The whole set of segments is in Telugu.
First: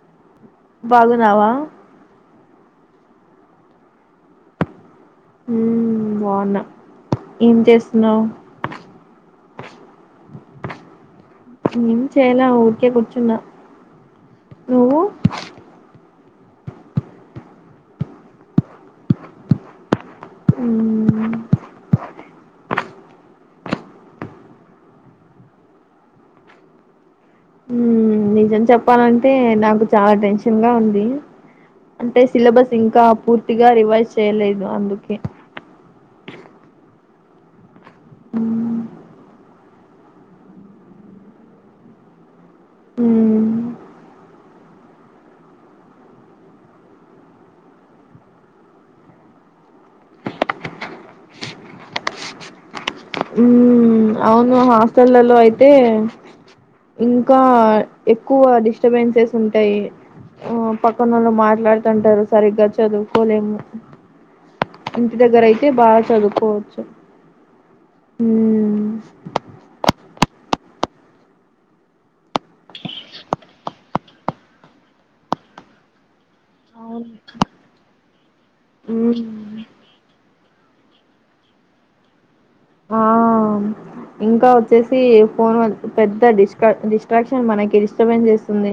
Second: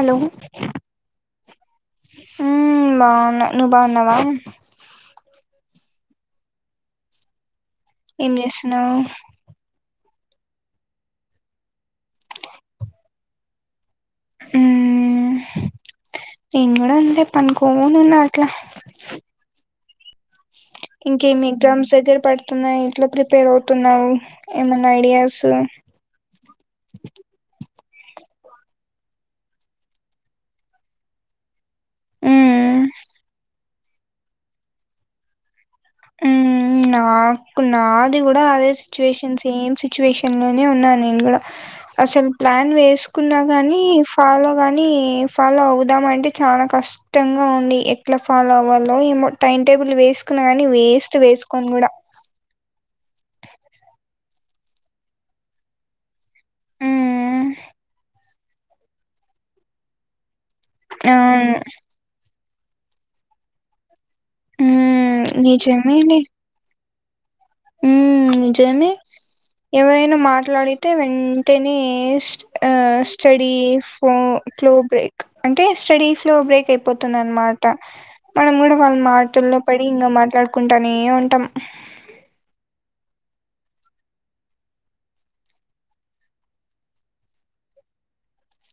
హలో బాగున్నవా హు బాగున్నా నువ్వు బాగున్నావా హు బాగున్నా ఏం చేస్ ఏం చేస్తున్నావ్ ఏం చేయలే ఊరికే కుర్చున్నా నువ్వు మ్మ్ నేను కూడా అంతే పండుకొని ఉన్నా అట్లా మ్మ్ ఇంకేమి ఎగ్జామ్స్ దగ్గర పడుతున్నాయి ఎట్లా ప్రిపేర్ అవుతున్నావు ఏమన్నా ఐడియాస్ మ్మ్ నిజం చెప్పాలంటే నాకు చాలా టెన్షన్ గా ఉంది అంటే సిలబస్ మ్మ్ ఇంకా పూర్తి గా రివైజ్ చేయలేదు అందుకే ఆ కుం నాది కూడా అదే మ్మ్ సిచువేషన్స్ సేమ్ సిచ్యువేషన్ లోనే ఉన్నా నేను కూడా అసలు ప్లాన్ వేసుకున్నా మ్మ్ గాని ఫాలో గానీ ఫాలో అవుదాం అంటే చాలా కష్టంగా ఉంది ఎట్లా ఫాలో అవ్వాలో ఏమో టైం టేబుల్ వేసుకున్న కా నీ వేస్ట్ వేసుకొని కూడా హుమ్మ్ అవును హాస్టల్లలో అయితే ఇంకా మ్మ్ ఎక్కువ డిస్టర్బెన్సెస్ ఉంటాయి ఆ పక్కనోళ్ళు అవును మాట్లాడుతంటారు సరిగ్గా చదువుకోలేము ఇంటి హ్మ్ దగ్గర అయితే బా నిజమేలే చదువుకోవచ్చు హ్మ్ నిజమే ఎవరైనా మా మాట్లాడితే వెంటనే ఆ స్టడీ ఫో ఫ్లో బ్రేక్ అంటే స్టడీ ఫ్లో బ్రేక్ అవును అయిపోతుందన్నమాట మనం కూడా వాళ్ళ మాటల్లో పడి ఇంకా మాట్లాడు కుంటానే ఉంటాం ఆ ఇంకా వచ్చేసి ఫోన్ పెద్ద డిస్ట్రా డిస్ట్రాక్షన్ మనకి డిస్టర్బెన్స్ చేస్తుంది.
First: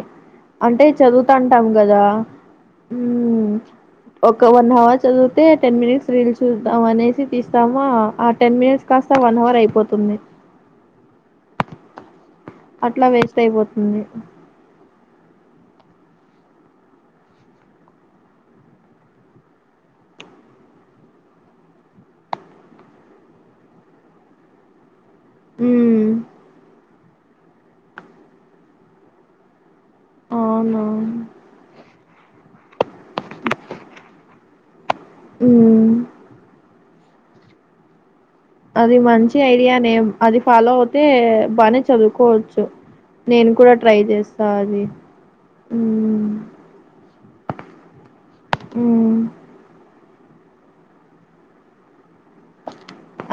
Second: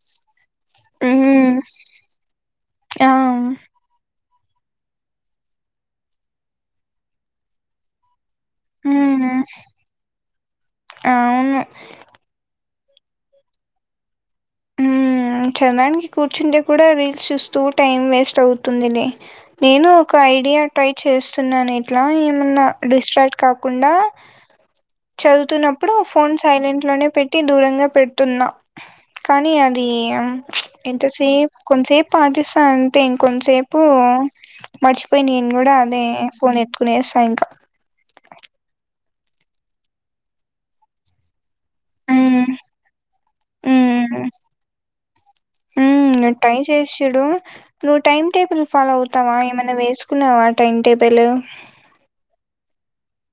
అంటే హ్మ్ చదువుతాంటాం కదా ఆ హ్మ్ ఒక వన్ అవర్ చదివితే టెన్ మినిట్స్ రీల్ చూద్దాం అనేసి తీస్తామా ఆ టెన్ మినిట్ కాస్త వన్ హ్మ్ అవర్ అయిపోతుంది అ అట్లా వేస్ట్ అయిపోతుంది హ్మ్ చదవానికి కూర్చుంటే కూడా రీల్స్ చూస్తూ టైం వేస్ట్ అవుతుందిలే నేను ఒక ఐడియా ట్రై చేస్తున్నాను ఇట్లా ఏమన్నా డిస్ట్రాక్ట్ కాకుండా చదువుతున్నప్పుడు మ్మ్ ఫోన్ సైలెంట్ లోనే పెట్ ట్టి దూరంగా పెడుతున్నా కానీ అం య ప్చ్ అవునా ఎంత సేపు కొంసేపు పాటిస్తా అంతే ఇంకొంసేపు మర్చిపోయి నేను కూడా మ్మ్ అదే ఫోన్ ఎత్ పనేసా ఇంక అది మంచి ఐడియా నే అది ఫాలో అవుతే బానే ఉమ్ చదువుకోవచ్చు నేను కూడా ట్రై చేస్తా అది హ్మ్ ఉమ్ నువ్ ట్రై చేసి చూడు నువ్వు టైమ్ టేబుల్ ఫాలో ఉమ్ అవుతావా ఏమైన్నా వేసు కున్నావా టైం టేబులు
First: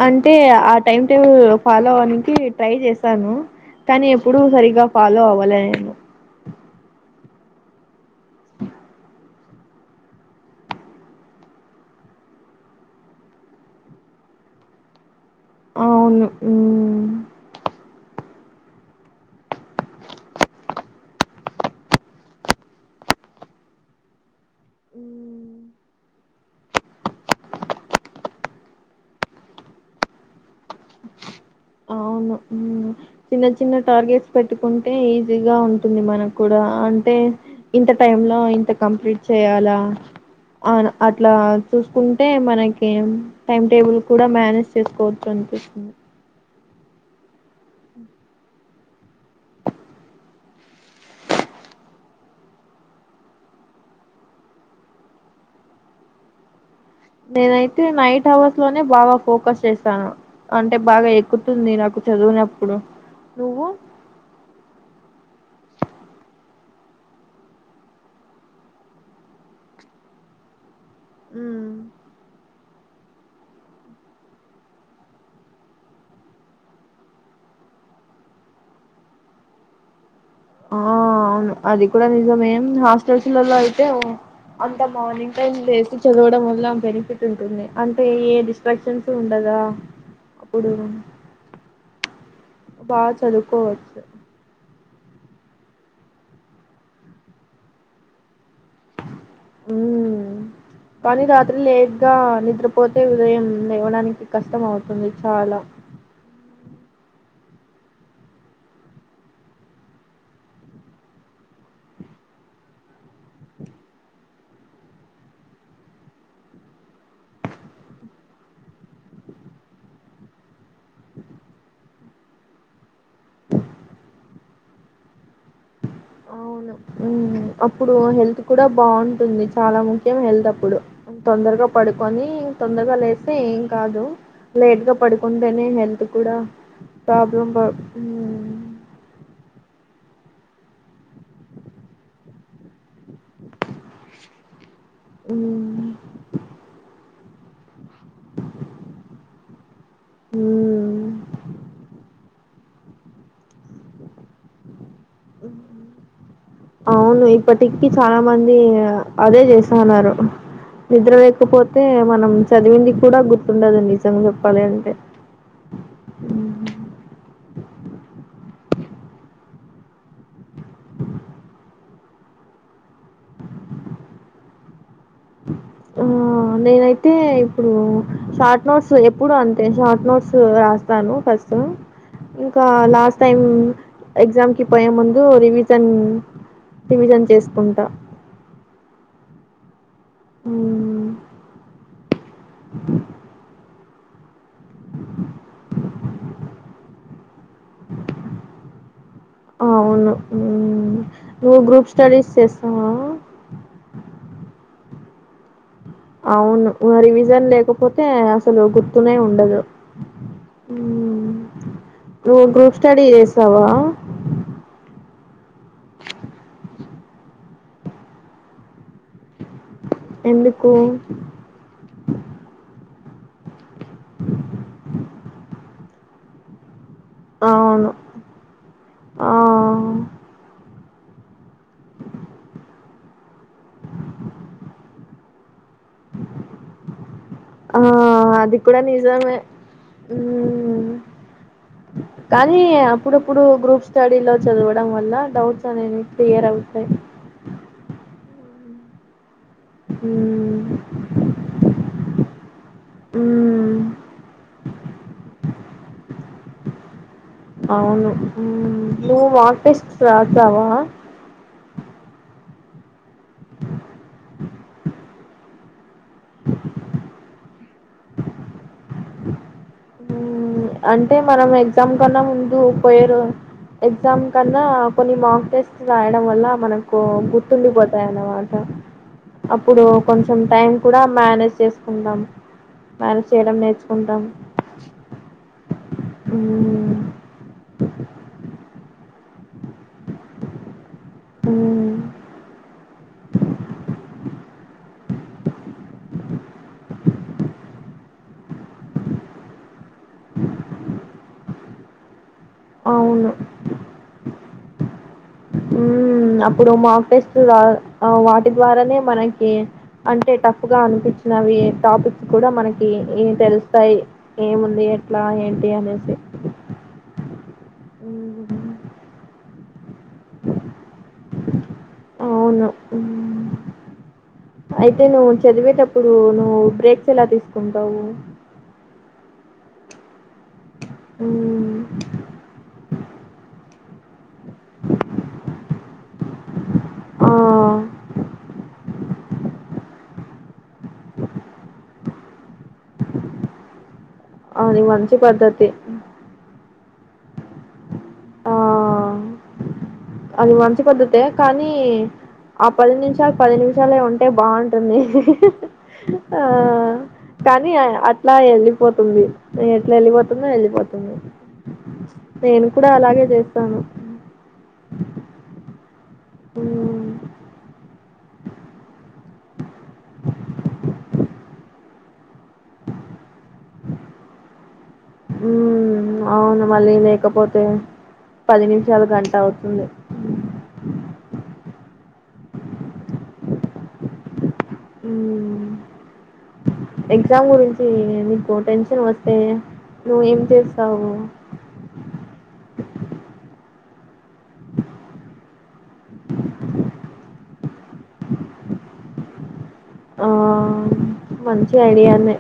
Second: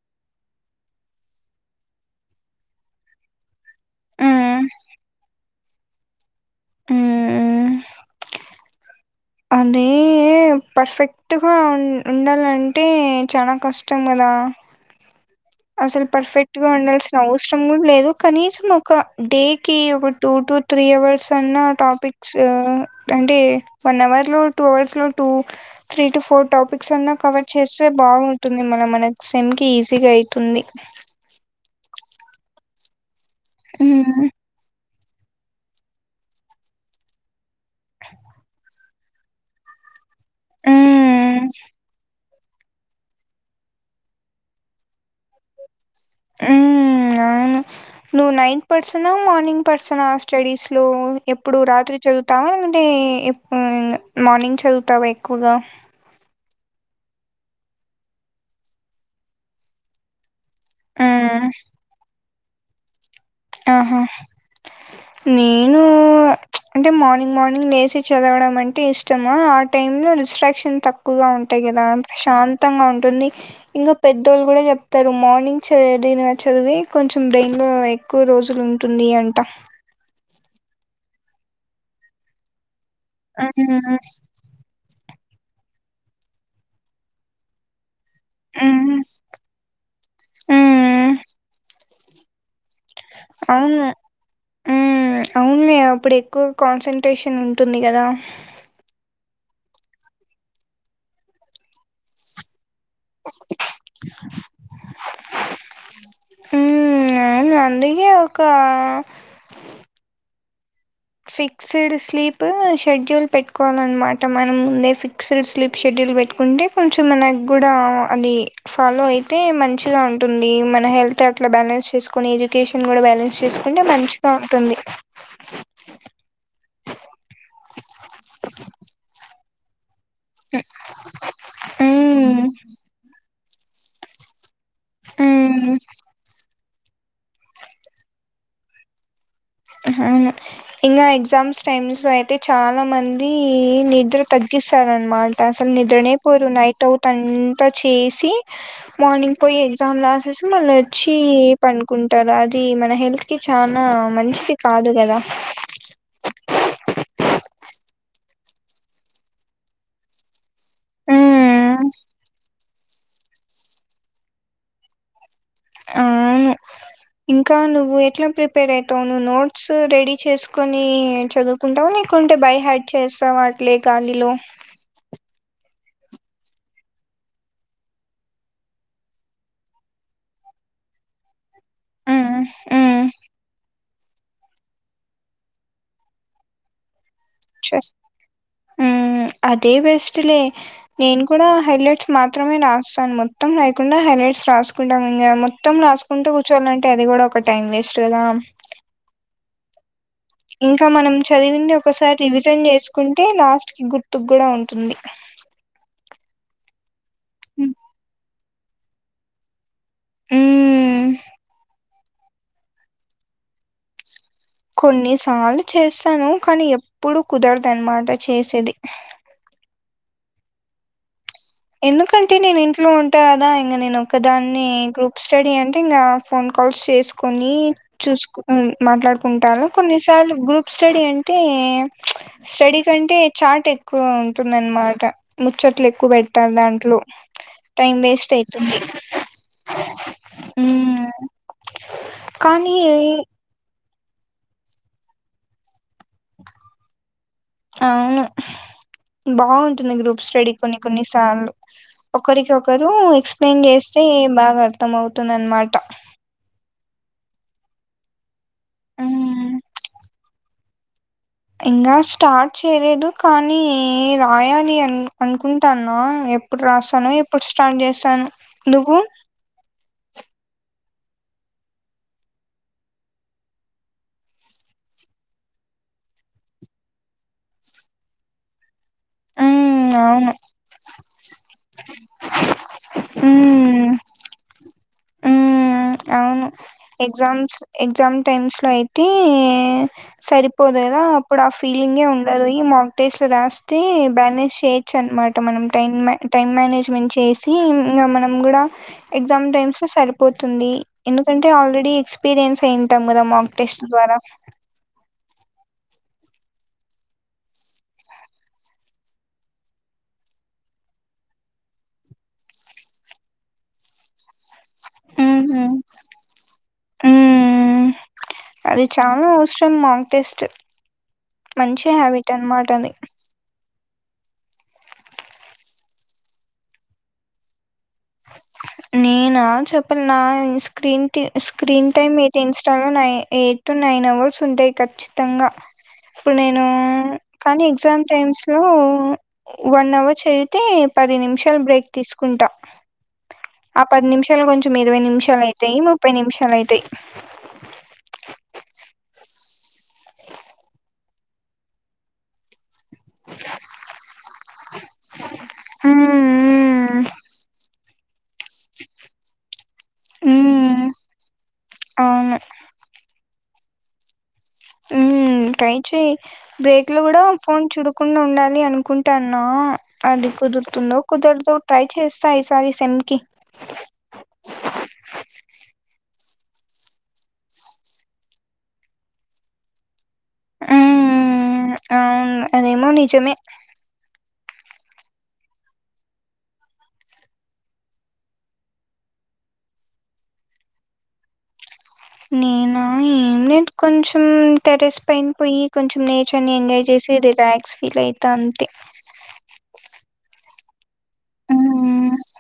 అంటే ఆ టైమ్ టేబుల్ ఫాలో అవ్వనికి ట్రై చేసాను కానీ ఎప్పుడూ ఉమ్ సరిగా ఫాలో అవ్వలే లో హ్మ్ అదే పర్ఫెక్ట్గా ఉ ఉండాలంటే చాలా కష్టం కదా అసలు అవును పర్ఫెక్ట్ గా ఉమ్. ఉండాల్సిన అవసరం కూడా లేదు కనీసం ఒక డేకి ఒక టూ టు త్రీ అవర్స్ అన్న టాపిక్స్ అంటే వన్ అవర్లో టూ అవర్స్ లో two um, three to four topics అన్నా కవర్ చేస్తే బావుంటుంది మన మనకి సెమ్ కి ఈజీగా అయి తుంది అవును హ్మ్ చిన్న చిన్న హ్మ్. టార్గెట్స్ పెట్టుకుం అంటే ఈజీగా ఉంటుంది మనకు కూడా అంటే ఇంత టైమ్ లో ఇంత కంప్లీట్ చేయాలా అవును అట్లా హ్మ్. చూసుకుంట అంటే మనకి టైమ్ టేబుల్ కూడా మేనేజ్ చేసుకోవచ్చు అనిపిస్తుంది హమ్ అవును నువ్వు నైట్ పర్సనా మార్నింగ్ పర్సనా స్టడీస్లో ఎప్పుడు రాత్రి చదువుతావా లేంటే మార్నింగ్ చదువుతావా ఎక్కువగా నేనైతే నైట్ హవర్స్ లోనే బాగా ఫోకస్ చేశాను అంటే బాగా హ్మ్. ఎక్కుతుంది నాకు చదువినపుడు ఇప్పుడు ఆహా నేను అంటే మార్నింగ్ మార్నింగ్ లేచ చదవడం అంటే ఇష్టమా ఆ టైమ్ లో డిస్ట్రాక్షన్ తక్కువ ఎక్కువగా ఉంటాయి కదా ప్రశాంతి త్తంగా ఉంటుంది ఇంకా పెద్దోళ్ళు కూడా చెప్తారు మార్నింగ్ చదివిన చదివి కొంచెం బ్రెయిన్ లో ఎక్కువ రోజులుంటుంది అంట ఆ అవును అది కూడా నిజమేం హ సులలో అయితే మ్మ్ అంతా మార్నింగ్ చేసి చదవడం వల్ల బెనిఫిట్ ఉంటుంది అ ఏది మ్మ్ డిస్ట్రాక్షన్స్ ఉండదా అప్పుడు మ్మ్ బా చదుకో వచ్చు హమ్ అవును అప్పుడు ఎక్కువగా కాన్సన్ట్రేషన్ ఉంటుంది కదా హమ్ కానీ రాత్రి లేగా నిద్ర పోతే ఉదయం ఇవ్వడానికి కష్టం అవుతుంది చాలా హమ్ అవును అందుకే ఒక ఫిక్స్డ్ స్లీప్ షెడ్యూల్ పెట్టుకోవాలన్నమాట మనం ముందే ఫిక్స్డ్ స్లీప్ షెడ్యూల్ పెట్టుకుంటే కొంచెం మనకు కూడా అది ఫాలో అయితే మంచిగా ఉంటుంది మన హెల్త్ అట్లా బ్యాలెన్స్ చేసుకొని ఎడ్యుకేషన్ కూడా బ్యాలెన్స్ చేసుకుంటే మంచిగా ఉంటుంది హ అవును అప్పుడు హెల్త్ కూడా బాగుంటుంది చాలా ముఖ వెతప్పుడు తొందరగా పడుకొని మ్మ్ తొందరగా లే అస్తే ఏం కాదు లేట్ గా పడుకుంటేనే మ్మ్ హెల్త్ కూడా తపబో హమ్ ఆవును ఇంకా ఎగ్జామ్స్ టైమ్స్ లో అయితే చాలా మంది నిద్ర తగ్గిస్త మాట అసలు హ్మ్. నిద్రనే పోయిరు నైట్ ఔట్ తన్తో చేసి మార్నింగ్ పోయి ఎగ్జామ్ రాసేసి మళ్ళ హ్మ్. వచ్చి పనుకుంటారు అది మన హెల్త్ కి చనా మంచిది కాదుగా హమ్ అవును ఎయిట్ థర్టీ కీ ఫామ్ ఇంక అదే చేస్తాన్నారు నిద్ర లేకపోతే ఉమ్ మనం చదివింది కూడా గుర్తుండదండి నిజం చెప్పాలి అంటే అవును హ్మ్. ఇంకా నువ్వు ఎట్లా ప్రిప్ పేర్ ఐతావ్ నువ్వు నోట్స్ రెడీ చేసుకొని చదువుకుంటావు లేకుంటే బై హాడ్ చేస్తావా అట్లే గాలిలో ఊ ఆ నేనైతే ఇప్పుడు షార్ట్ నోట్స్ ఎప్పుడు అంతే షార్ట్ నోట్స్ రాస్తాను ఫస్ స్ ఉమ్ ఇంకా ఉమ్ లాస్ట్ టైం ఎక్జామ్ కి పోయే ముందు రివిజన్ రివిజన్ చేసుకుంటా. చేస్ ఊమ్మ్ అదే బెస్ స్ట్ లే హ్మ్. నేను కూడా హైలైట్ మాత్రమే రాస్తాను మొత్తం రాయకుండా హెలెట్స్ రాసుకుంటాం ఇంకా మొత్తం రాసుకుంటూ కూర్చోనంటే అది కూడా ఒక టైం వేస్ట్ కదా ఆ అవును ఇంకా హ్మ్. మనం నువ్వు చదివింది గ్రూప్ ఒకసారి స్టడీస్ రివిజన్ చేస్తావా? చేసుకుంటే లాస్ట్ కి గుర్తుకు కూడా ఉంటుంది అవును ఊ రివి జన్ లేకపోతే సలు గుర్తునే ఉండదు మ్మ్ ఊమ్మ్ నువ్ గ్రూప్ స్టడీ చేసావా కొన్నిసార్లు చేస్తాను కానీ ఎప్పుడు కుదరదనమాట చేసేది ఎందుకు ఎందుకంటే నేను ఇంట్లో ఉన్ టాదా ఇంక నేను ఒక దాన్ని గ్రూప్ స్టడీ అన్ టింగ ఫోన్ కాల్స్ చేస్ కొని అవును. చూసుకు ఉన్ ఆ! మాట్లాడుకుంటాను కొన్నిసార్లు గ్రూప్ [unintelligible] స్టడీ అంటే స్టడీ కంటే చాట్ ఎక్కువ ఉంటుంది అనమాట చ్చట్లెక్కువ్ పెట్ టాం దాంట్లో ఆ! టైం వేస్ట్ అది అయితుంది కూడా నిజమే. హ్మ్. ఉమ్మ్ కానీ స్టడీ లో చదవడం వల్ల డౌట్స్ అనేవి క్లియరవుతాయి బావుంటుంది గ్రూప్ స్టడీ కొన్ని కొన్ని సార్లు ఒకరికొకరు ఎక్స్ప్లెయిన్ మ్మ్ చేస్తే బాగా అర్థం అవుతుంది అనమాట అవును నువ్ మాక్ టెస్ట్స్ రాసావా ఇంగా స్టార్ట్ చెయ్ లేదు కానీ రాయాలి అన్ అనుకుంటాను ఆ ఎప్పుడు రాసాను ఎప్పుడు స్టార్ట్ చేస్తాను ఎందుకు మ్ అంటే మనం ఎగ్జామ్ కన్నా ముందు పోయే రో, ఎగ్జామ్ కన్నా కొన్ని మాక్ టెస్ట్ రాయడం వల్ల మనకు గుర్తుండిపోతాయిన్నమాట అప్పుడు మ్మ్, అవును కొంచెం టైం కూడా మేనేజ్ చేసుకుంటాం, మేనేజ్ చేయడం మ్మ్. నేర్చుకుంటాం. హ్మ్ అవును మ్మ్ ఎగ్జామ్స్ ఎగ్జామ్ టైమ్స్ లో అయి తె సరిపో లేదా అప్పుడు ఆ మ్మ్ ఫీలింగ్హె ఉండదు ఇ మాకటేస్ట్ లో రాస్తే బ్యానే చేయొచ్చు అనమాట, మనం టై టైం మేనేజ్మెంట్ చేసి, ఇంగ మనం కూడా ఎగ్జామ్ టైమ్స్లో సరిపోత్ తుంది ఎందుకంటే ఆల్రెడీ ఎక్స్ ఎక్స్పీరియన్స్ అయింటాం కదా అవును మాక్ టెస్ట్ ద్వారా మ్ అప్పుడు మాక్టేస్ట్ రా ఆ వాటి ద్వారానే మనకి, అంటే టఫ్గా అనిపించినవి, టాపిక్స్ కూడా మనకి ఏ తెలుస్తాయి ఏముంది అది ఎట్లా ఏంటి హ్మ్ అనేసి న్ మాంగ్ టెస్ట్ మంచి హ్యాబిట్ అనమాట అవును. అది హ్మ్. అయితే నువ్వు చదివేటప్పుడు నువ్వు బ్రేక్స్ ఎలా తీసుకుం నేనా చెప్ పన్నా స్క్రీన్ కి హ్మ్. స్క్రీన్ టైమ్ ఎయితే ఇన్స్టాలో నై ఏ టూ నైన్ అవర్స్ ఉంటాయి ఖచ్చితంగా ఇప్పుడు నేను ఆ! కానీ ఎగ్జామ్ టైమ్స్ లో వన్ అవర్ చేదితే పది నిమిషాలు బ్రేక్ తీసుకుంటా అ పది నిమిషాలు కొంచెం అది ఇరవై మంచి నిమిషాలు పద్ధతి. అవుతాయి, ముప్పై నిమిషాలు అవుతాయి. ఆ! అది మంచి పద్ధతే కానీ ఆ పది నిమిషాలు పది నిమిషాలే ఉంటే బాగుంటుంది ఆ మ్మ్ కానీ ఇట్లా వెళ్ళపోతుంది ఎట్లా వెళ్ళిపోతుందో మ్మ్ వెళ్ళిపోతుంది అవును నేను అలాగే చేస్తాను ఉ టై క్షి బ్రేక్ లో ఉమ్ కూడా ఫోన్ చూడు తప్పకుండా ఉండాలి అనుకుంటానా, అది కుదురుతుందో కుదరదు ట్రై చేస్తా ఈసారి సెమికి ఉ అవును మళ్ళీ లేకపోతే పది నిమిషాలు గంట అవుతుంది మ్ అవును అ దేమో నిజమే ఎగ్జామ్ గురించి నీకు టెన్షన్ వస్తే నువ్వు ఏం చేస్తావు నేనా ఏం లేదు కొంచెం టెరస్ పైన పోయి కొంచెం నేచర్ ని ఎంజాయ్ చేసి రిలాక్స్ ఫీల్ అయితా అంతే ఆ మంచి హ్మ్. ఐడియాన్నే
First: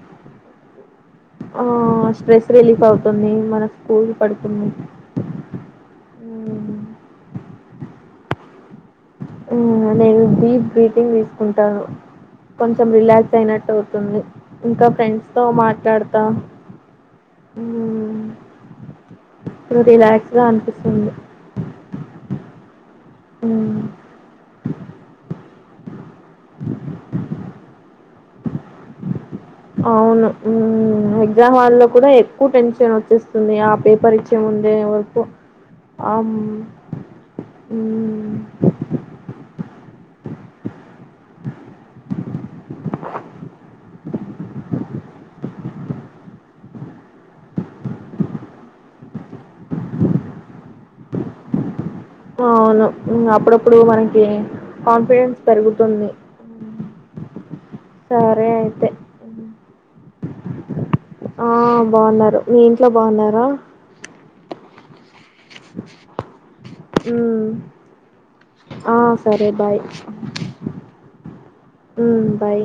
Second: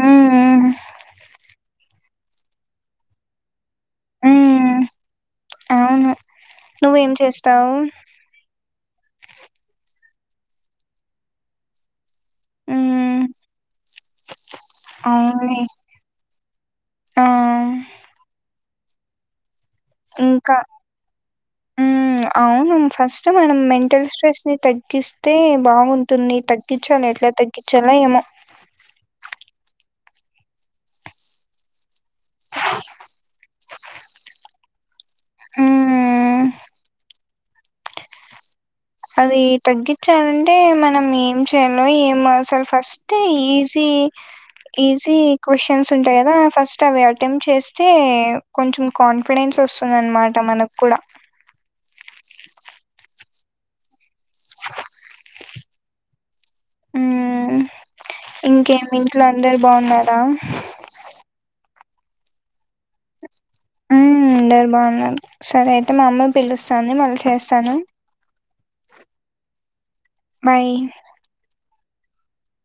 హ్మ్. హ్మ్. ఆ స్ట్రెస్ రిలీఫ్ అవుతుంది మనకు కూల్ హ పడుతుంది అవును మ్మ్. నువ్వేం చేస్తావు మ్ నేను డీప్ బ్రీతింగ్ తీసుకుంటాను. కొంచెం హ్మ్. రిలాక్స్ అయినట్టు అవుతుంది. ఇంకా ఫ్రెండ్స్ తో అవునులే. మాట్లాడతా ఆ! ఇప్పుడు రిలాక్స్ గా ఇంకా అనిపిస్తుంది మ్ అవును ఫస్ట్ మనం మ్మ్. మెంటల్ స్ట్రెస్ ని తగ్గిస్తే ఏ బాగుంది. న్ని తగ్గించాలి ఎట్లా తగ్గించాలో ఏమో అవును ఎగ్జామ్ హాల్లో కూడా ఎక్కువ టెన్షన్ వచ్చేస్తుంది ఆ పేపర్ పరిచయం ఉందవో అమ్ హ్మ్. ఉమ్ అది తగ్గించాలంటే మనం ఏం చేయాలో ఏంమో అసలు ఫస్ట్ ఈజీ ఈజీ క్వ్చన్స్ ఉంటాయి కదా ఫస్ట్ అవి అటెంప్ట్ చేస్తే కొంచెం కాన్ఫిడెన్స్ వస్తుందనమాట మనకు కుడ అవును అప్పుడప్పుడు మనక్ కాన్ఫిడెన్స్ పెరుగుతుంది మ్మ్. సరే అయితే ఇంకేం ఇంట్లో అందరు బాగున్నారా ఆ బాగున్నారు మీ ఇంట్లో బాగున్నారా మ్ అందరు బాగున్నారు సరే అయితే మా అమ్మ పిలుస్తంది మళ్ళీ మ్మ్ చేస్తాను ఆ సరే బాయ్ బాయ్ ఉమ్ బాయ్